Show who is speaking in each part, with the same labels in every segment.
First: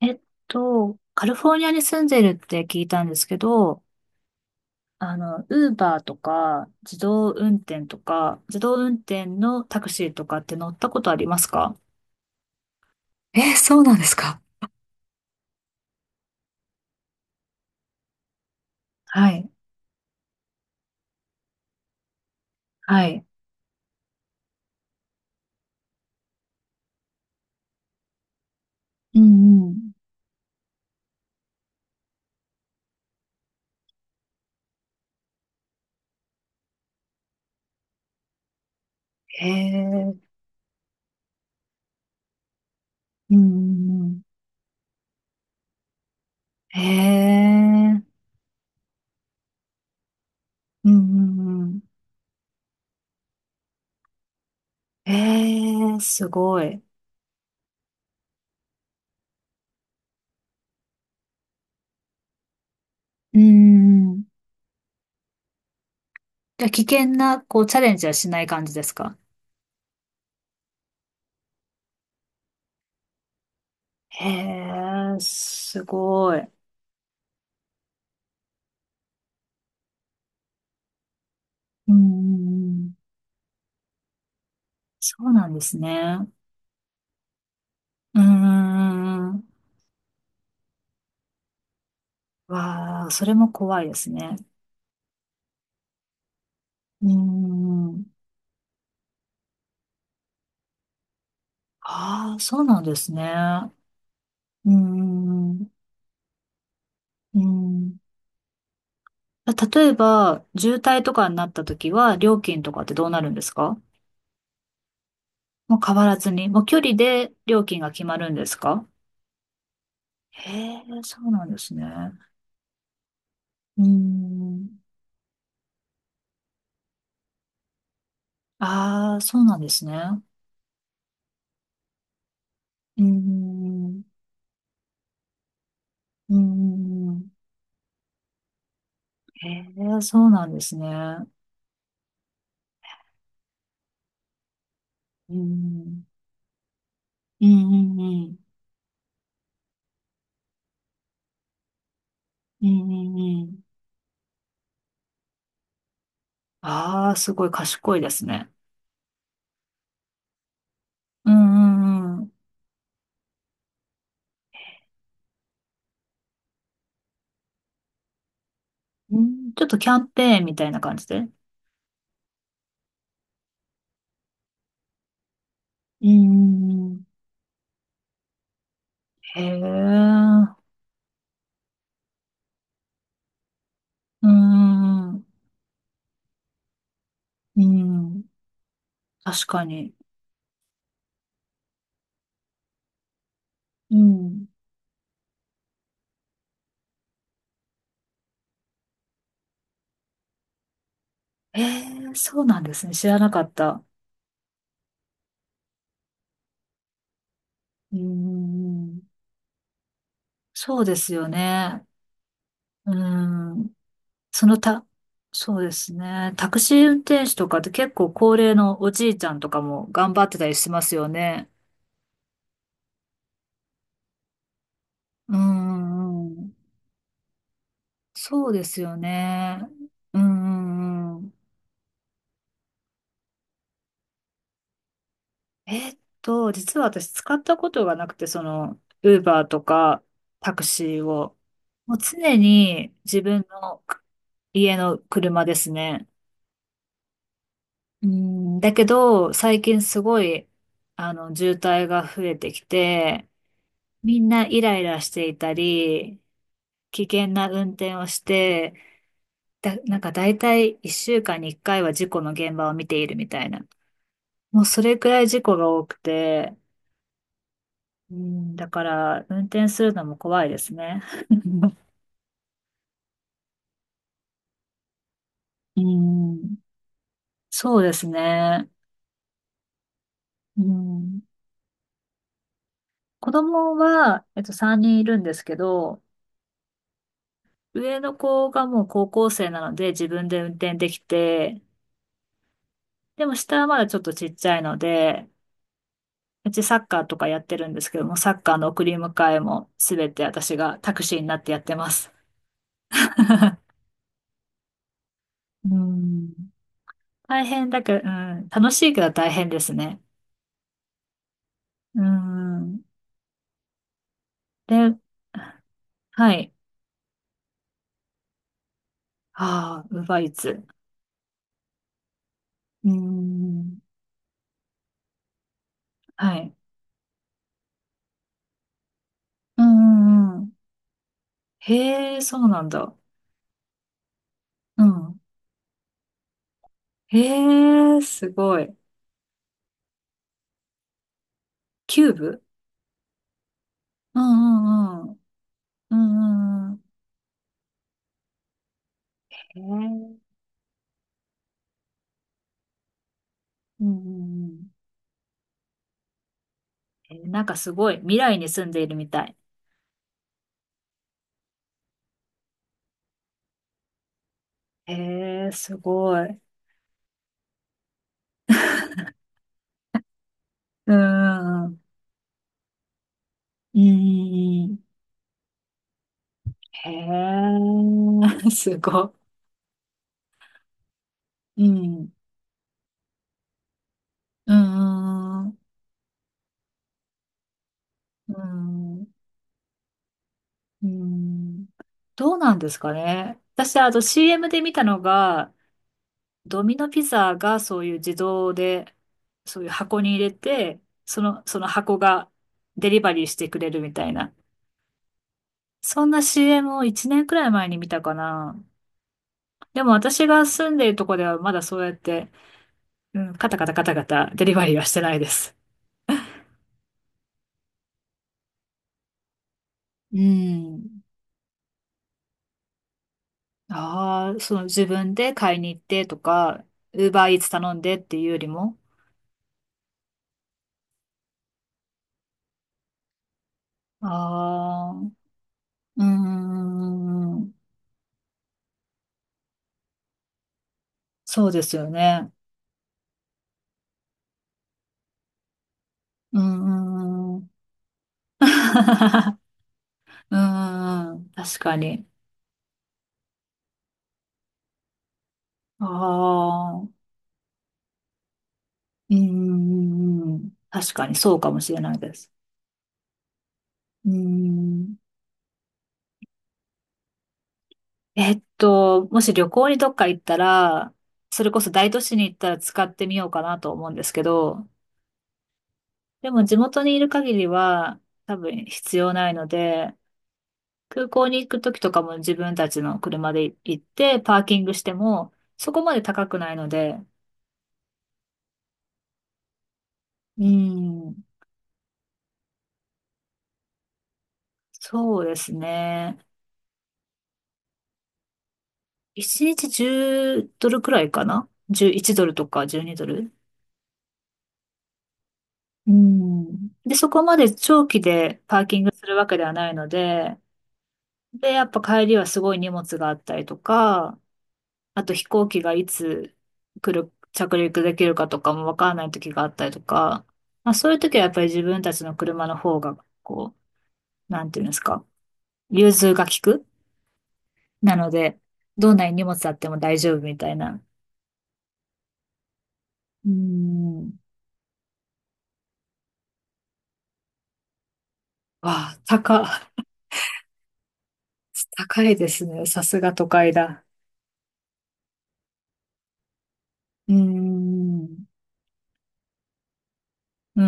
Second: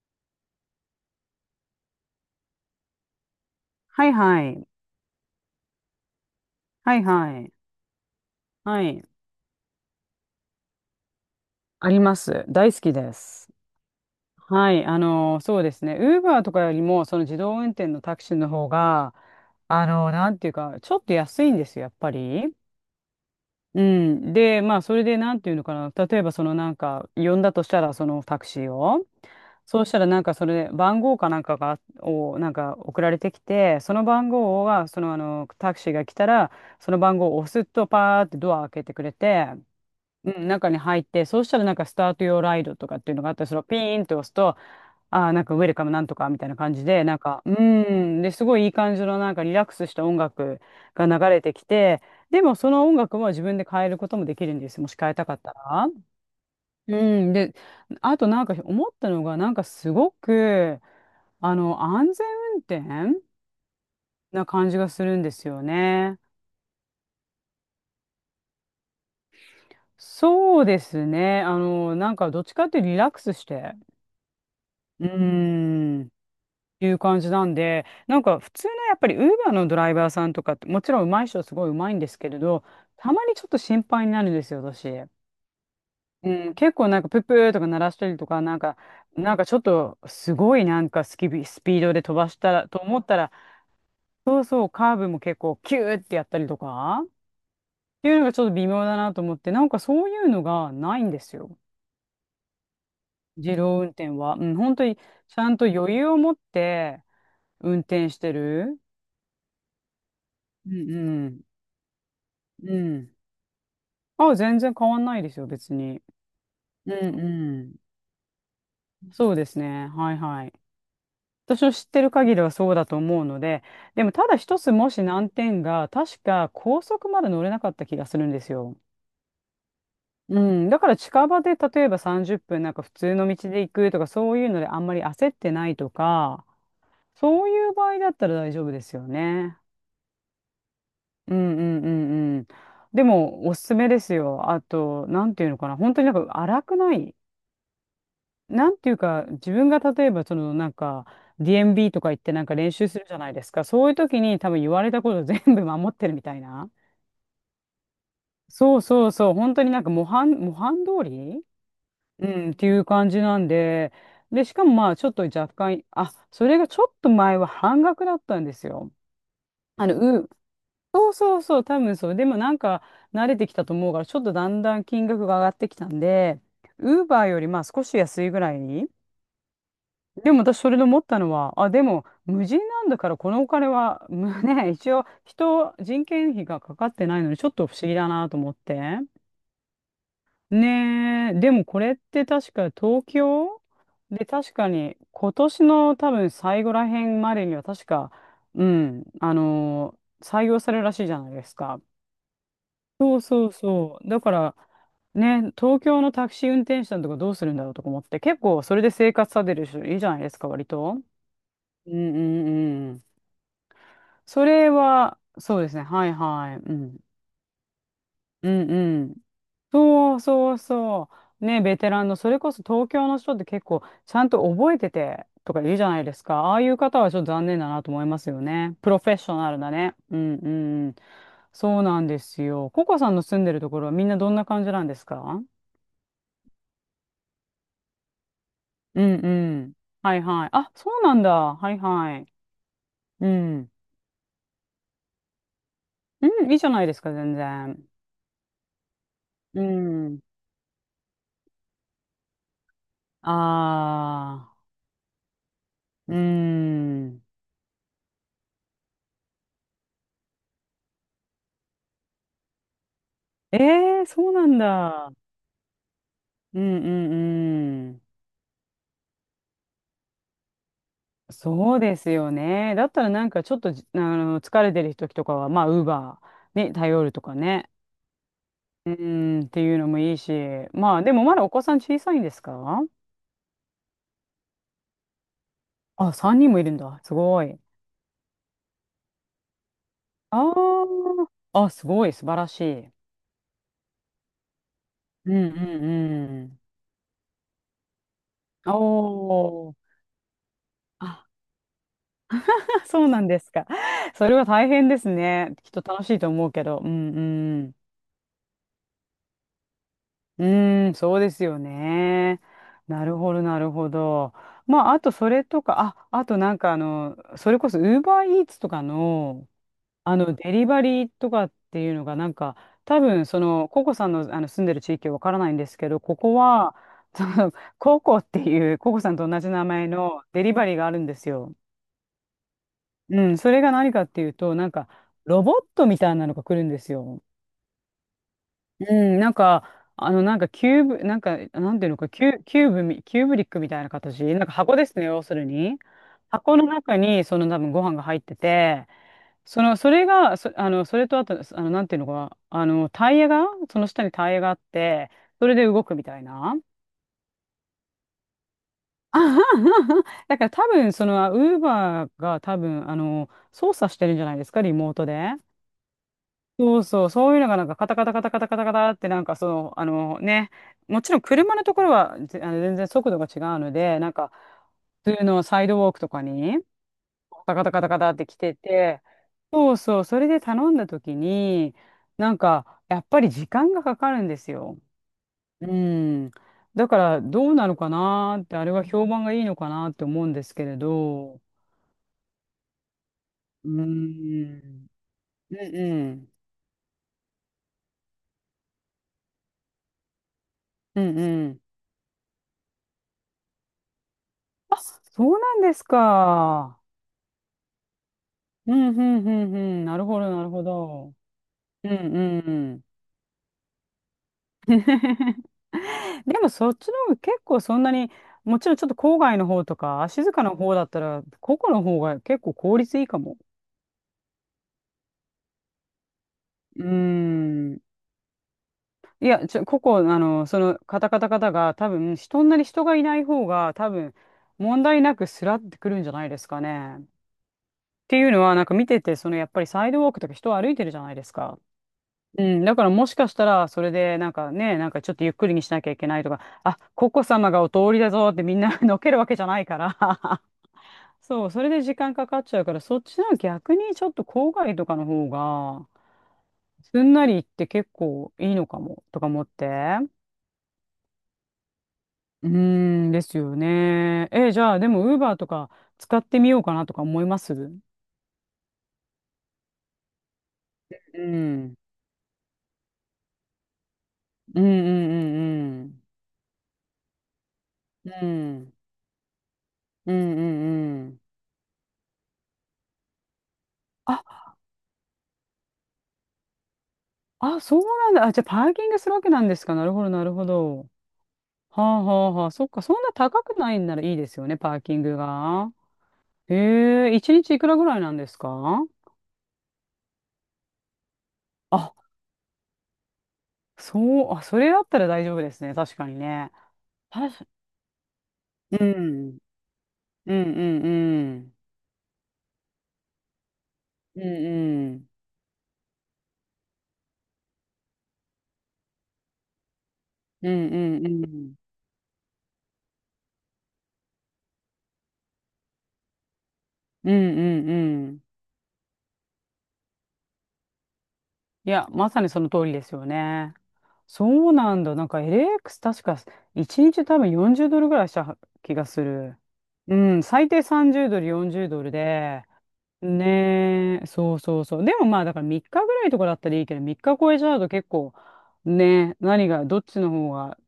Speaker 1: えっカリフォルニアに住んでるって聞いたんですけど、
Speaker 2: はいはい。
Speaker 1: ウーバーとか、自
Speaker 2: はい
Speaker 1: 動
Speaker 2: はい。
Speaker 1: 運転とか、自動
Speaker 2: は
Speaker 1: 運
Speaker 2: い。
Speaker 1: 転のタクシーとかって乗ったことありますか？
Speaker 2: あります。大好きです。
Speaker 1: そうなんですか。
Speaker 2: はい。そうですね。ウーバーとかよりも、その自動運転のタクシーの方が、
Speaker 1: はい。
Speaker 2: なんていうか、ちょっと安いんですよ、やっぱり。
Speaker 1: はい。
Speaker 2: うん。で、まあ、それで、なんていうのかな。例えば、そのなんか、呼んだとしたら、そのタクシーを。
Speaker 1: うんう
Speaker 2: そうし
Speaker 1: ん。
Speaker 2: たら、なんか、それで、番号かなんかが、を、なんか、送られてきて、その番号は、タクシーが来たら、その番号を押すと、パーってドア開けてくれ
Speaker 1: へ
Speaker 2: て、
Speaker 1: え。
Speaker 2: うん、中に入って、そうしたらなんかスタート用ライドとかっていうのがあっ
Speaker 1: うん
Speaker 2: たり、それをピー
Speaker 1: うんう
Speaker 2: ンと
Speaker 1: ん。
Speaker 2: 押すと、ああ、なんかウェルカムなんとかみたいな感
Speaker 1: へ
Speaker 2: じで、なんか、
Speaker 1: え。
Speaker 2: で、すごいいい感じのなんかリラックスした音楽
Speaker 1: うん
Speaker 2: が流れ
Speaker 1: う
Speaker 2: て
Speaker 1: んう
Speaker 2: き
Speaker 1: ん。
Speaker 2: て、でもその音楽は自分で変えることもできるんですよ。もし変
Speaker 1: へ
Speaker 2: えたかったら。
Speaker 1: え、すごい。
Speaker 2: うん、で、あとなんか思ったのが、なんかすごく、あの、安全運転
Speaker 1: うんうんうん。
Speaker 2: な感じがするんですよね。
Speaker 1: じゃあ、危険な、こう、チャレンジはしない感じですか？
Speaker 2: そうですね。なんかどっちかっていうとリラックスして。
Speaker 1: へ
Speaker 2: うー
Speaker 1: え、す
Speaker 2: ん。
Speaker 1: ごい。
Speaker 2: いう感じなんで、なんか普通のやっぱりウーバーのドライバーさんとかって、もちろん上手い人はすごい上
Speaker 1: う
Speaker 2: 手
Speaker 1: ん
Speaker 2: い
Speaker 1: う
Speaker 2: んですけれど、
Speaker 1: んうん。
Speaker 2: たまにちょっと心配になるんですよ、私。
Speaker 1: そうなんですね。
Speaker 2: うん、結構なんかプップーとか鳴らしたり
Speaker 1: うー
Speaker 2: とか、なんか、なん
Speaker 1: ん。
Speaker 2: かちょっとすごいなんかスキビ、スピードで飛ばしたらと思っ
Speaker 1: わあ、
Speaker 2: た
Speaker 1: そ
Speaker 2: ら、
Speaker 1: れも怖いですね。
Speaker 2: そうそう、カーブも結構キューってやったりとか、
Speaker 1: うー
Speaker 2: っ
Speaker 1: ん。
Speaker 2: ていうのがちょっと微妙だなと思って、なんかそういうのがないんですよ。
Speaker 1: ああ、そうなんですね。
Speaker 2: 自動運転は。うん、
Speaker 1: うー
Speaker 2: 本当にちゃん
Speaker 1: ん。
Speaker 2: と
Speaker 1: う
Speaker 2: 余裕を持って
Speaker 1: ー
Speaker 2: 運
Speaker 1: ん。
Speaker 2: 転してる。
Speaker 1: 例えば、
Speaker 2: う
Speaker 1: 渋
Speaker 2: ん
Speaker 1: 滞とか
Speaker 2: う
Speaker 1: に
Speaker 2: ん。
Speaker 1: なった時は、料金と
Speaker 2: う
Speaker 1: かってどう
Speaker 2: ん。
Speaker 1: なるんですか？
Speaker 2: あ、全然変わんないですよ、別
Speaker 1: もう変
Speaker 2: に。
Speaker 1: わらずに、もう距
Speaker 2: う
Speaker 1: 離
Speaker 2: ん
Speaker 1: で料
Speaker 2: う
Speaker 1: 金が決まるんですか？
Speaker 2: ん。そうですね。はいは
Speaker 1: へ
Speaker 2: い。
Speaker 1: え、そうなんで
Speaker 2: 私の
Speaker 1: すね。
Speaker 2: 知ってる限りはそうだと思うので、
Speaker 1: うー
Speaker 2: でもただ一つ
Speaker 1: ん。
Speaker 2: もし難点が、確か高速まで乗れなかった気がするんですよ。
Speaker 1: ああ、そうなんですね。
Speaker 2: うん。だから近場で例えば30分なんか普
Speaker 1: うー
Speaker 2: 通の道で行くと
Speaker 1: ん。
Speaker 2: か、そういうのであんまり焦ってないと
Speaker 1: うー
Speaker 2: か、
Speaker 1: ん。
Speaker 2: そういう場合だったら大丈夫ですよ
Speaker 1: へ
Speaker 2: ね。
Speaker 1: え、そうなんですね。う
Speaker 2: うんうんうんうん。でもおすすめですよ。あと、な
Speaker 1: ー
Speaker 2: んていうのかな。本当
Speaker 1: ん。
Speaker 2: になんか荒くない。
Speaker 1: うんうんうん。
Speaker 2: なんていうか、自分が例えば、そのなんか、DMB とか行ってなんか
Speaker 1: うん
Speaker 2: 練
Speaker 1: う
Speaker 2: 習するじゃ
Speaker 1: ん
Speaker 2: ないで
Speaker 1: う
Speaker 2: すか。
Speaker 1: ん。
Speaker 2: そういう時に多分言われたこと全部守ってるみたいな。
Speaker 1: ああ、すごい賢いですね。
Speaker 2: そうそうそう、本当になんか模範通
Speaker 1: う
Speaker 2: り、
Speaker 1: んうんう
Speaker 2: う
Speaker 1: ん。
Speaker 2: ん、っていう感じなんで、で、しかもまあ、ちょっと若干、あ、それがちょっと前は半額だったんですよ。
Speaker 1: うん、ちょっと
Speaker 2: あ
Speaker 1: キャ
Speaker 2: の、
Speaker 1: ン
Speaker 2: うん。
Speaker 1: ペーンみたいな感じ
Speaker 2: そう
Speaker 1: で。うん
Speaker 2: そうそう、多分そう。でもなんか、慣れてきたと思うから、ちょっとだんだん金額が上がってきたん
Speaker 1: う
Speaker 2: で、
Speaker 1: んう
Speaker 2: ウー
Speaker 1: ん。
Speaker 2: バーよりまあ少し安いぐらい、
Speaker 1: へえ。
Speaker 2: でも私それで思ったのは、あ、でも無人なんだからこのお金は、
Speaker 1: うん
Speaker 2: むね、
Speaker 1: う
Speaker 2: 一応
Speaker 1: んうん。
Speaker 2: 人件費がかかってないのにちょっ
Speaker 1: う
Speaker 2: と不思議だ
Speaker 1: ん。
Speaker 2: なと思って。
Speaker 1: 確かに。
Speaker 2: ねえ、でもこれって確か東京
Speaker 1: う
Speaker 2: で
Speaker 1: ん。
Speaker 2: 確かに今年の多分最後らへんまでには確か、うん、採用されるらしいじゃないです
Speaker 1: へ
Speaker 2: か。
Speaker 1: え、そうなんですね。知
Speaker 2: そ
Speaker 1: ら
Speaker 2: う
Speaker 1: なか
Speaker 2: そ
Speaker 1: っ
Speaker 2: う
Speaker 1: た。
Speaker 2: そう。だから、ね、東京のタクシー運転手さんとかどうするんだろうとか
Speaker 1: うん
Speaker 2: 思っ
Speaker 1: う
Speaker 2: て、結構それ
Speaker 1: ん
Speaker 2: で
Speaker 1: うん。
Speaker 2: 生活されてる人いるじゃないですか、割
Speaker 1: そうで
Speaker 2: と。
Speaker 1: すよね。
Speaker 2: うんうんう
Speaker 1: う
Speaker 2: ん。
Speaker 1: ん。
Speaker 2: そ
Speaker 1: その
Speaker 2: れ
Speaker 1: た、
Speaker 2: は、
Speaker 1: そ
Speaker 2: そ
Speaker 1: う
Speaker 2: うで
Speaker 1: で
Speaker 2: すね。
Speaker 1: す
Speaker 2: はい
Speaker 1: ね。タ
Speaker 2: はい。
Speaker 1: ク
Speaker 2: う
Speaker 1: シー
Speaker 2: ん。
Speaker 1: 運転手とかって結構高
Speaker 2: う
Speaker 1: 齢
Speaker 2: ん
Speaker 1: のお
Speaker 2: う
Speaker 1: じ
Speaker 2: ん。
Speaker 1: いちゃんとかも頑
Speaker 2: そう
Speaker 1: 張ってた
Speaker 2: そ
Speaker 1: り
Speaker 2: う
Speaker 1: しますよ
Speaker 2: そう。
Speaker 1: ね。
Speaker 2: ね、ベテランの、それこそ東京の人って結構、ちゃんと覚えてて
Speaker 1: う
Speaker 2: とか言うじゃないです
Speaker 1: ん
Speaker 2: か。
Speaker 1: う
Speaker 2: あ
Speaker 1: ん。
Speaker 2: あいう方はちょっと残念だなと思いますよ
Speaker 1: そうで
Speaker 2: ね。
Speaker 1: す
Speaker 2: プ
Speaker 1: よ
Speaker 2: ロフェッショナル
Speaker 1: ね。
Speaker 2: だね。う
Speaker 1: う
Speaker 2: んうんうん。
Speaker 1: んうんうん。
Speaker 2: そうなんですよ。ココさんの住んでるところはみんなどんな感じなんですか？
Speaker 1: 実は私使ったことがなくて、
Speaker 2: うん
Speaker 1: ウー
Speaker 2: う
Speaker 1: バーと
Speaker 2: ん。
Speaker 1: か
Speaker 2: はいはい。
Speaker 1: タク
Speaker 2: あ、そ
Speaker 1: シ
Speaker 2: う
Speaker 1: ー
Speaker 2: なんだ。
Speaker 1: を。
Speaker 2: はい
Speaker 1: もう
Speaker 2: はい。
Speaker 1: 常に自
Speaker 2: う
Speaker 1: 分
Speaker 2: ん。
Speaker 1: の家の車ですね。
Speaker 2: うん、いいじゃないですか、全然。
Speaker 1: うん、だけど、最
Speaker 2: う
Speaker 1: 近すご
Speaker 2: ん。
Speaker 1: い、渋滞が増えてきて、みんな
Speaker 2: あ
Speaker 1: イ
Speaker 2: あ。
Speaker 1: ライラしていた
Speaker 2: うー
Speaker 1: り、危
Speaker 2: ん。
Speaker 1: 険な運転をして、なんか大体1週間に1回は事故の現場を見ているみたい
Speaker 2: え
Speaker 1: な。
Speaker 2: え、そうなん
Speaker 1: もうそれく
Speaker 2: だ。
Speaker 1: らい事故が多くて、
Speaker 2: うんうんうん。
Speaker 1: うん、だから運転するのも怖いですね。
Speaker 2: そう ですよね。だったらなんかちょっとじ、あの、疲れてる時とかは、まあ、
Speaker 1: う
Speaker 2: ウーバ
Speaker 1: ん、
Speaker 2: ーに頼るとかね。
Speaker 1: そうですね。
Speaker 2: うーん、っていうのもいいし。
Speaker 1: う
Speaker 2: まあ、で
Speaker 1: ん、
Speaker 2: もまだお子さん小さいんですか？
Speaker 1: 子供は、3人いるんですけど、
Speaker 2: あ、3人もいるんだ。すごい。
Speaker 1: 上の子がもう高校生なので自分で運転でき
Speaker 2: あ
Speaker 1: て、
Speaker 2: あ、すごい、素晴らしい。
Speaker 1: でも下はまだちょっとちっちゃいので、
Speaker 2: うんうん
Speaker 1: う
Speaker 2: う
Speaker 1: ちサッカーとかやってるんですけども、サッカーの
Speaker 2: ん。
Speaker 1: 送り迎えも
Speaker 2: おー。
Speaker 1: すべて私がタクシー
Speaker 2: あ、
Speaker 1: になってやってます。
Speaker 2: そうなんですか。それは大変ですね。
Speaker 1: う
Speaker 2: きっと楽しいと
Speaker 1: ん。
Speaker 2: 思うけど。うんう
Speaker 1: 大変
Speaker 2: ん。
Speaker 1: だけど、うん。楽しいけど大変ですね。
Speaker 2: うーん、そうですよ
Speaker 1: う
Speaker 2: ね。
Speaker 1: ん。
Speaker 2: なるほど、なるほど。まあ、
Speaker 1: で、
Speaker 2: あとそれとか、あ、あ
Speaker 1: は
Speaker 2: と
Speaker 1: い。
Speaker 2: なんかあの、それこそ Uber Eats とかの、
Speaker 1: ああ、ウー
Speaker 2: あ
Speaker 1: バーイー
Speaker 2: の、デ
Speaker 1: ツ。
Speaker 2: リバリーとかっていうのが、なんか、
Speaker 1: うー
Speaker 2: 多分、その、
Speaker 1: ん。
Speaker 2: ココさんの、あの住んでる地域はわからないんですけど、ここ
Speaker 1: はい。
Speaker 2: は、その、ココっていう、ココさんと同じ
Speaker 1: う
Speaker 2: 名
Speaker 1: ん
Speaker 2: 前
Speaker 1: う
Speaker 2: の
Speaker 1: んう
Speaker 2: デ
Speaker 1: ん。
Speaker 2: リバリーがあるんですよ。
Speaker 1: へえ、そうなんだ。
Speaker 2: うん、それが何かっていうと、なん
Speaker 1: う
Speaker 2: か、
Speaker 1: ん。
Speaker 2: ロボットみたいなのが来るんです
Speaker 1: へ
Speaker 2: よ。
Speaker 1: え、すごい。
Speaker 2: うん、なんか、あの、なんかキューブ、なんか、なんていうの
Speaker 1: キ
Speaker 2: か、
Speaker 1: ュー
Speaker 2: キ
Speaker 1: ブ、
Speaker 2: ュ、キューブみ、キューブリックみたいな
Speaker 1: う
Speaker 2: 形、なんか箱です
Speaker 1: ん
Speaker 2: ね、
Speaker 1: うんうん。
Speaker 2: 要するに。
Speaker 1: う
Speaker 2: 箱
Speaker 1: んう
Speaker 2: の
Speaker 1: んうん。
Speaker 2: 中に、その多分ご飯が入ってて、
Speaker 1: へえ。
Speaker 2: それとあと、あの、なんていうのか、あの、タイヤが、そ
Speaker 1: う
Speaker 2: の
Speaker 1: んう
Speaker 2: 下にタイヤ
Speaker 1: んう
Speaker 2: があっ
Speaker 1: ん。
Speaker 2: て、それで動くみたいな。
Speaker 1: えー、なんかすごい。未来に住んでいるみ
Speaker 2: あ
Speaker 1: た
Speaker 2: は
Speaker 1: い。
Speaker 2: は、だから多分、その、ウーバーが多分、あの、操作してるんじゃないですか、リモ
Speaker 1: へ
Speaker 2: ートで。
Speaker 1: え、すごい。
Speaker 2: そうそう、そういうのがなんかカタカタカタカタカタカタってなんかその、あのね、
Speaker 1: うん
Speaker 2: もちろん車
Speaker 1: うん
Speaker 2: の
Speaker 1: う
Speaker 2: と
Speaker 1: ん。
Speaker 2: ころはぜあの全然速度が違うの
Speaker 1: うんう
Speaker 2: で、なんか
Speaker 1: んうん。
Speaker 2: 普通のサイドウォークとかにカタ
Speaker 1: へ
Speaker 2: カタカタカタって来
Speaker 1: え、
Speaker 2: て
Speaker 1: す
Speaker 2: て、
Speaker 1: ごい。
Speaker 2: そうそう、それで頼んだ時
Speaker 1: う
Speaker 2: に、
Speaker 1: ん。
Speaker 2: なんかやっぱり時間がかかるんです
Speaker 1: う
Speaker 2: よ。
Speaker 1: ん。う
Speaker 2: うん。だからどうなのかなーって、あれは
Speaker 1: ん。
Speaker 2: 評判がいいのかなって思うんですけれ
Speaker 1: う
Speaker 2: ど、
Speaker 1: ん。どうなんですかね。
Speaker 2: う
Speaker 1: 私、あの
Speaker 2: ん、
Speaker 1: CM で見たのが、
Speaker 2: うんうん、
Speaker 1: ドミノピザがそういう自動で、そういう箱に入れて、
Speaker 2: うんう
Speaker 1: そ
Speaker 2: ん。
Speaker 1: の箱がデリバリーしてくれるみたいな。
Speaker 2: あ、そうなんです
Speaker 1: そんな CM
Speaker 2: か。
Speaker 1: を1年くらい前に見たかな。
Speaker 2: うん、うん、うん、う
Speaker 1: で
Speaker 2: ん。
Speaker 1: も
Speaker 2: なるほ
Speaker 1: 私
Speaker 2: ど、な
Speaker 1: が
Speaker 2: るほ
Speaker 1: 住んでいると
Speaker 2: ど。
Speaker 1: こではまだそう
Speaker 2: う
Speaker 1: や
Speaker 2: ん、
Speaker 1: っ
Speaker 2: う
Speaker 1: て、
Speaker 2: ん。うん。
Speaker 1: うん、カタカタカタカタデリバリーはしてないで す。
Speaker 2: でもそっちの方が結構そんなに、もちろんちょっと郊外の方とか、
Speaker 1: う
Speaker 2: 静かな方
Speaker 1: ん。
Speaker 2: だったら、個々の方が結構効率いいかも。
Speaker 1: ああ、その自分で買いに行ってとか、
Speaker 2: うー
Speaker 1: ウーバーイーツ頼
Speaker 2: ん。
Speaker 1: んでっていうよりも。
Speaker 2: ここ、あの、その、カタカタカタが、多分、そんなに人がいない方が、多分、問
Speaker 1: ああ、
Speaker 2: 題なくスラってくるん
Speaker 1: う
Speaker 2: じゃないですか
Speaker 1: ー
Speaker 2: ね。っ
Speaker 1: ん、
Speaker 2: ていうのは、なんか見てて、その、やっぱりサイドウォークとか人歩いてるじゃないです
Speaker 1: そう
Speaker 2: か。
Speaker 1: ですよね。
Speaker 2: うん、だからもしかしたら、それで、なんかね、なんかちょっとゆっくりにしなきゃいけないと
Speaker 1: う
Speaker 2: か、
Speaker 1: ー
Speaker 2: あ、ココ
Speaker 1: ん、う
Speaker 2: 様がお通りだぞってみんな のけるわけじゃないか
Speaker 1: ー
Speaker 2: ら、
Speaker 1: ん、
Speaker 2: そう、
Speaker 1: 確
Speaker 2: それ
Speaker 1: か
Speaker 2: で時
Speaker 1: に。
Speaker 2: 間かかっちゃうから、そっちの逆にちょっと郊外とかの方
Speaker 1: あ
Speaker 2: が、
Speaker 1: あ、う
Speaker 2: すんなり行って結構いいのかも、
Speaker 1: ー
Speaker 2: とか思って。
Speaker 1: ん、確かにそうかもしれないです。
Speaker 2: うーん、ですよ
Speaker 1: うー
Speaker 2: ね。え、じゃあ、で
Speaker 1: ん、
Speaker 2: も、ウーバーとか使ってみようかなとか思います。う
Speaker 1: もし旅行にどっか行ったら、それこそ
Speaker 2: ん。
Speaker 1: 大都市に行ったら使ってみようかなと思うんですけ
Speaker 2: うん
Speaker 1: ど、
Speaker 2: うんうん
Speaker 1: でも地元にいる限りは
Speaker 2: うん。
Speaker 1: 多
Speaker 2: う
Speaker 1: 分
Speaker 2: ん。
Speaker 1: 必要ないので、
Speaker 2: うんうんう
Speaker 1: 空
Speaker 2: ん。
Speaker 1: 港に行く時とかも自分たちの車で行ってパ
Speaker 2: あ
Speaker 1: ーキングしてもそこまで高くないので、
Speaker 2: あ、そうなんだ。あ、じゃあパーキングするわけなんですか。なるほど、なる
Speaker 1: う
Speaker 2: ほど。
Speaker 1: ん、
Speaker 2: はあはあはあ。そっか、そんな高くないんならいいですよね、パーキング
Speaker 1: そうです
Speaker 2: が。
Speaker 1: ね。
Speaker 2: へえ、一日いくらぐらいなんですか？
Speaker 1: 1日10ドルくらいかな？
Speaker 2: あ、
Speaker 1: 11 ドルとか12ドル。
Speaker 2: そう、あ、それだったら大丈夫ですね。
Speaker 1: う
Speaker 2: 確かにね。
Speaker 1: ん。で、そこ
Speaker 2: た
Speaker 1: ま
Speaker 2: し、
Speaker 1: で長期でパー
Speaker 2: う
Speaker 1: キングするわけ
Speaker 2: ん、
Speaker 1: ではないの
Speaker 2: う
Speaker 1: で、
Speaker 2: ん、うん、う
Speaker 1: で、
Speaker 2: ん、
Speaker 1: やっぱ帰りはすごい荷物があったりとか、
Speaker 2: うん、う
Speaker 1: あ
Speaker 2: ん、
Speaker 1: と飛行機がいつ来る、着陸できるかとかもわからない時があったりとか、
Speaker 2: うん、う
Speaker 1: まあ、そういう
Speaker 2: ん、う
Speaker 1: 時はやっぱり
Speaker 2: ん、
Speaker 1: 自分たちの車の方が、こう、なんていうんですか、融通が利く
Speaker 2: うん、うん、
Speaker 1: な
Speaker 2: う
Speaker 1: の
Speaker 2: ん、
Speaker 1: で、どんなに荷物あっても大丈夫みたいな。
Speaker 2: いや、まさにその通りですよ
Speaker 1: うー
Speaker 2: ね。
Speaker 1: ん。
Speaker 2: そうなんだ。なんか LX 確か1日多分40ドルぐらいした気が
Speaker 1: わ
Speaker 2: す
Speaker 1: あ、
Speaker 2: る。うん、最低30ドル、40ドル
Speaker 1: 高いです
Speaker 2: で。
Speaker 1: ね。さすが都会だ。
Speaker 2: ねえ、そうそうそう。でもまあだから3日ぐらいとかだったらいいけど、3
Speaker 1: うー
Speaker 2: 日超えちゃうと結構、
Speaker 1: ん。
Speaker 2: ねえ、何が、どっちの方が、
Speaker 1: うー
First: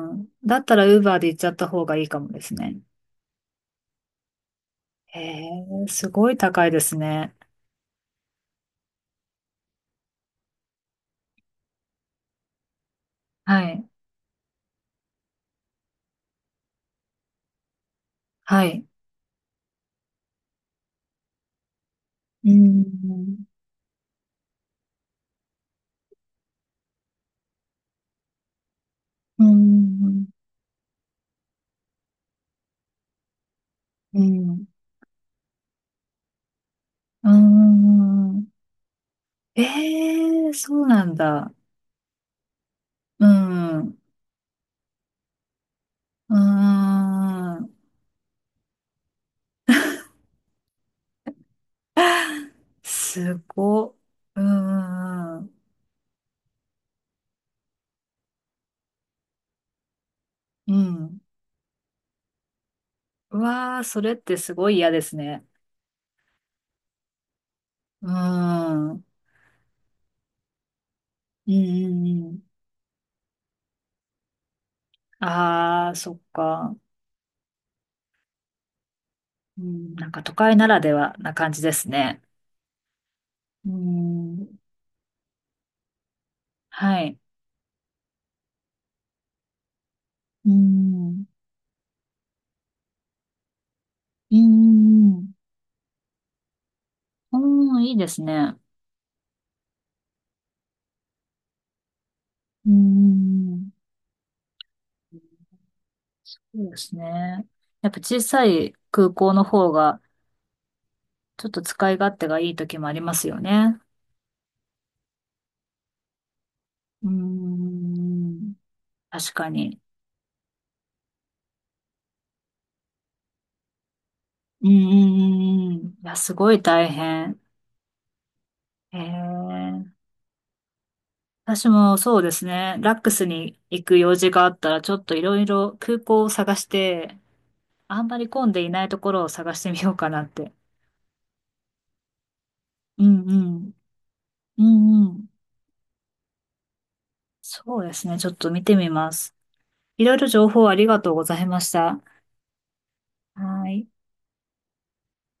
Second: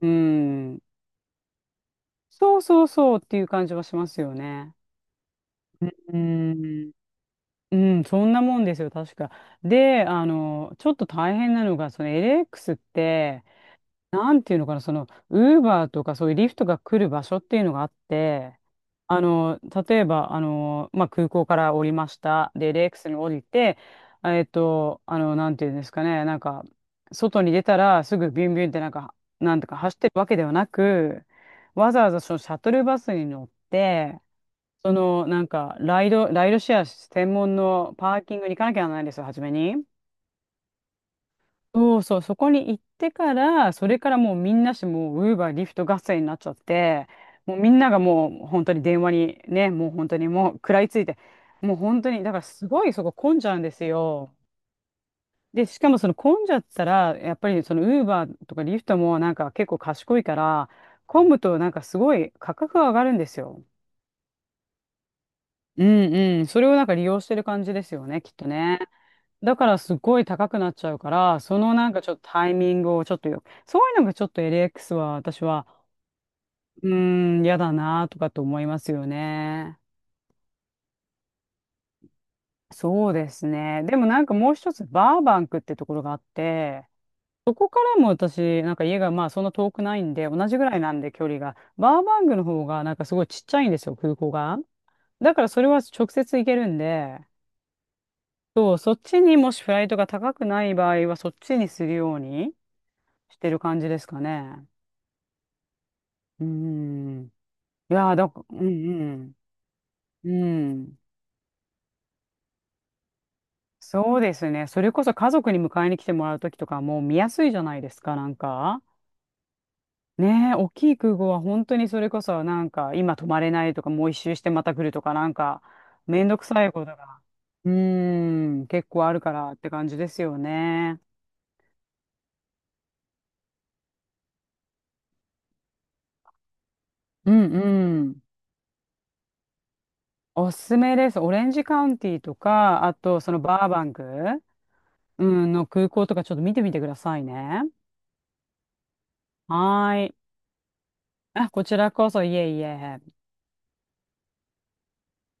Speaker 2: う
Speaker 1: ん。だった
Speaker 2: ん、
Speaker 1: ら Uber で行っちゃった方がいいかもです
Speaker 2: そう
Speaker 1: ね。
Speaker 2: そうそうっていう感じはしますよね。
Speaker 1: へえ、す
Speaker 2: う
Speaker 1: ごい高いで
Speaker 2: ん、
Speaker 1: すね。
Speaker 2: うん、そんなもんですよ、確か。で、あの、ちょっと大変なのが、その LX って、
Speaker 1: はい。
Speaker 2: なんていうのかな、その、ウーバーとかそういうリフトが来る場所っていうのがあって、
Speaker 1: はい。
Speaker 2: あの、例えば、あの、まあ、空港から降りまし
Speaker 1: うー
Speaker 2: た。で、レックスに降り
Speaker 1: ん。
Speaker 2: て、あの、なんていうんですかね、なんか、外に出たらすぐビュンビュンってなんか、
Speaker 1: う
Speaker 2: なんとか走ってるわ
Speaker 1: ん、
Speaker 2: けではなく、わざわざそのシャトルバスに乗っ
Speaker 1: う
Speaker 2: て、
Speaker 1: ん、
Speaker 2: その、なんか、ライドシェア専門
Speaker 1: う
Speaker 2: のパーキン
Speaker 1: ん。
Speaker 2: グに行かなきゃならないんですよ、初め
Speaker 1: え
Speaker 2: に。
Speaker 1: えー、そうなんだ。
Speaker 2: そうそう、そこに行って
Speaker 1: う
Speaker 2: から、そ
Speaker 1: ん、
Speaker 2: れからもうみんなしもう、ウーバー、リフト合戦にな
Speaker 1: う
Speaker 2: っちゃって、もうみ
Speaker 1: ん。
Speaker 2: んながもう本当に電話にね、もう本当にもう食らいついて、もう本当に、だからすごいそこ
Speaker 1: す
Speaker 2: 混んじゃうんです
Speaker 1: ご
Speaker 2: よ。
Speaker 1: うん、うん。
Speaker 2: で、しかもその混んじゃったら、やっぱりそのウーバーとかリフトもなんか結構賢いから、
Speaker 1: うん、
Speaker 2: 混むとなんかすごい価格が上がるんで
Speaker 1: う
Speaker 2: すよ。
Speaker 1: わあ、それってすごい嫌ですね。
Speaker 2: うんうん、それをなんか利用してる感じですよ
Speaker 1: う
Speaker 2: ね、きっとね。
Speaker 1: ん、うん、
Speaker 2: だからすごい高くなっちゃうから、
Speaker 1: う
Speaker 2: そのなんか
Speaker 1: ん
Speaker 2: ちょっと
Speaker 1: うん。
Speaker 2: タイミングをちょっとよ、そういうのがちょっと LX は私は、
Speaker 1: ああ、そっか。
Speaker 2: うーん、嫌だなとかと思いますよ
Speaker 1: う
Speaker 2: ね。
Speaker 1: ん、なんか都会ならではな感じですね。
Speaker 2: そうです
Speaker 1: う
Speaker 2: ね。でもなんかもう
Speaker 1: ん、
Speaker 2: 一つ、バーバンクってところがあって、
Speaker 1: はい。
Speaker 2: そこからも私、なんか家がまあそんな遠くないんで、同
Speaker 1: う
Speaker 2: じぐらいなんで距
Speaker 1: ん、
Speaker 2: 離が、バーバンクの方がなんかすごいちっちゃいんですよ、空港
Speaker 1: う
Speaker 2: が。
Speaker 1: ん、う
Speaker 2: だ
Speaker 1: ん。
Speaker 2: からそれは直接行けるんで、
Speaker 1: うん、いいですね。
Speaker 2: そう、そっちにもしフライトが高くない場合は、そっちにするように
Speaker 1: う
Speaker 2: してる
Speaker 1: ん。
Speaker 2: 感じですかね。
Speaker 1: そ
Speaker 2: う
Speaker 1: うです
Speaker 2: ん。
Speaker 1: ね。やっ
Speaker 2: い
Speaker 1: ぱ
Speaker 2: やー、
Speaker 1: 小
Speaker 2: だ
Speaker 1: さ
Speaker 2: から、う
Speaker 1: い空港
Speaker 2: ん
Speaker 1: の方が、
Speaker 2: うん。うん。
Speaker 1: ちょっと使い勝手がいい時もありますよね。
Speaker 2: そうですね。それこそ家族に迎えに来てもらうときとかもう
Speaker 1: うー
Speaker 2: 見やすいじゃないですか、なん
Speaker 1: ん。
Speaker 2: か。
Speaker 1: 確かに。
Speaker 2: ねえ、大きい空港は本当にそれこそなんか今泊まれないとかもう一周してま
Speaker 1: うん
Speaker 2: た来るとか
Speaker 1: うん
Speaker 2: なん
Speaker 1: う
Speaker 2: か
Speaker 1: んうん。いや、
Speaker 2: めん
Speaker 1: す
Speaker 2: どく
Speaker 1: ごい
Speaker 2: さいこと
Speaker 1: 大
Speaker 2: が。
Speaker 1: 変。
Speaker 2: うーん、結構あるからって感じ
Speaker 1: ええ、
Speaker 2: ですよね。
Speaker 1: 私もそうですね。ラックスに行く用事があったら、ちょっといろいろ空港を探して、
Speaker 2: うん
Speaker 1: あ
Speaker 2: う
Speaker 1: んま
Speaker 2: ん。
Speaker 1: り混んでいないところを探してみようかなっ
Speaker 2: お
Speaker 1: て。
Speaker 2: すすめです。オレンジカウンティとか、あ
Speaker 1: うん
Speaker 2: とそ
Speaker 1: う
Speaker 2: のバー
Speaker 1: ん。
Speaker 2: バンク、
Speaker 1: うんう
Speaker 2: う
Speaker 1: ん。
Speaker 2: ん、の空港とかちょっと見てみてくださいね。
Speaker 1: そうですね。ちょっと見てみます。
Speaker 2: は
Speaker 1: い
Speaker 2: ー
Speaker 1: ろい
Speaker 2: い。
Speaker 1: ろ情報ありがとうござい
Speaker 2: あ、
Speaker 1: ま
Speaker 2: こ
Speaker 1: し
Speaker 2: ちら
Speaker 1: た。
Speaker 2: こそ、いえいえ。
Speaker 1: はい。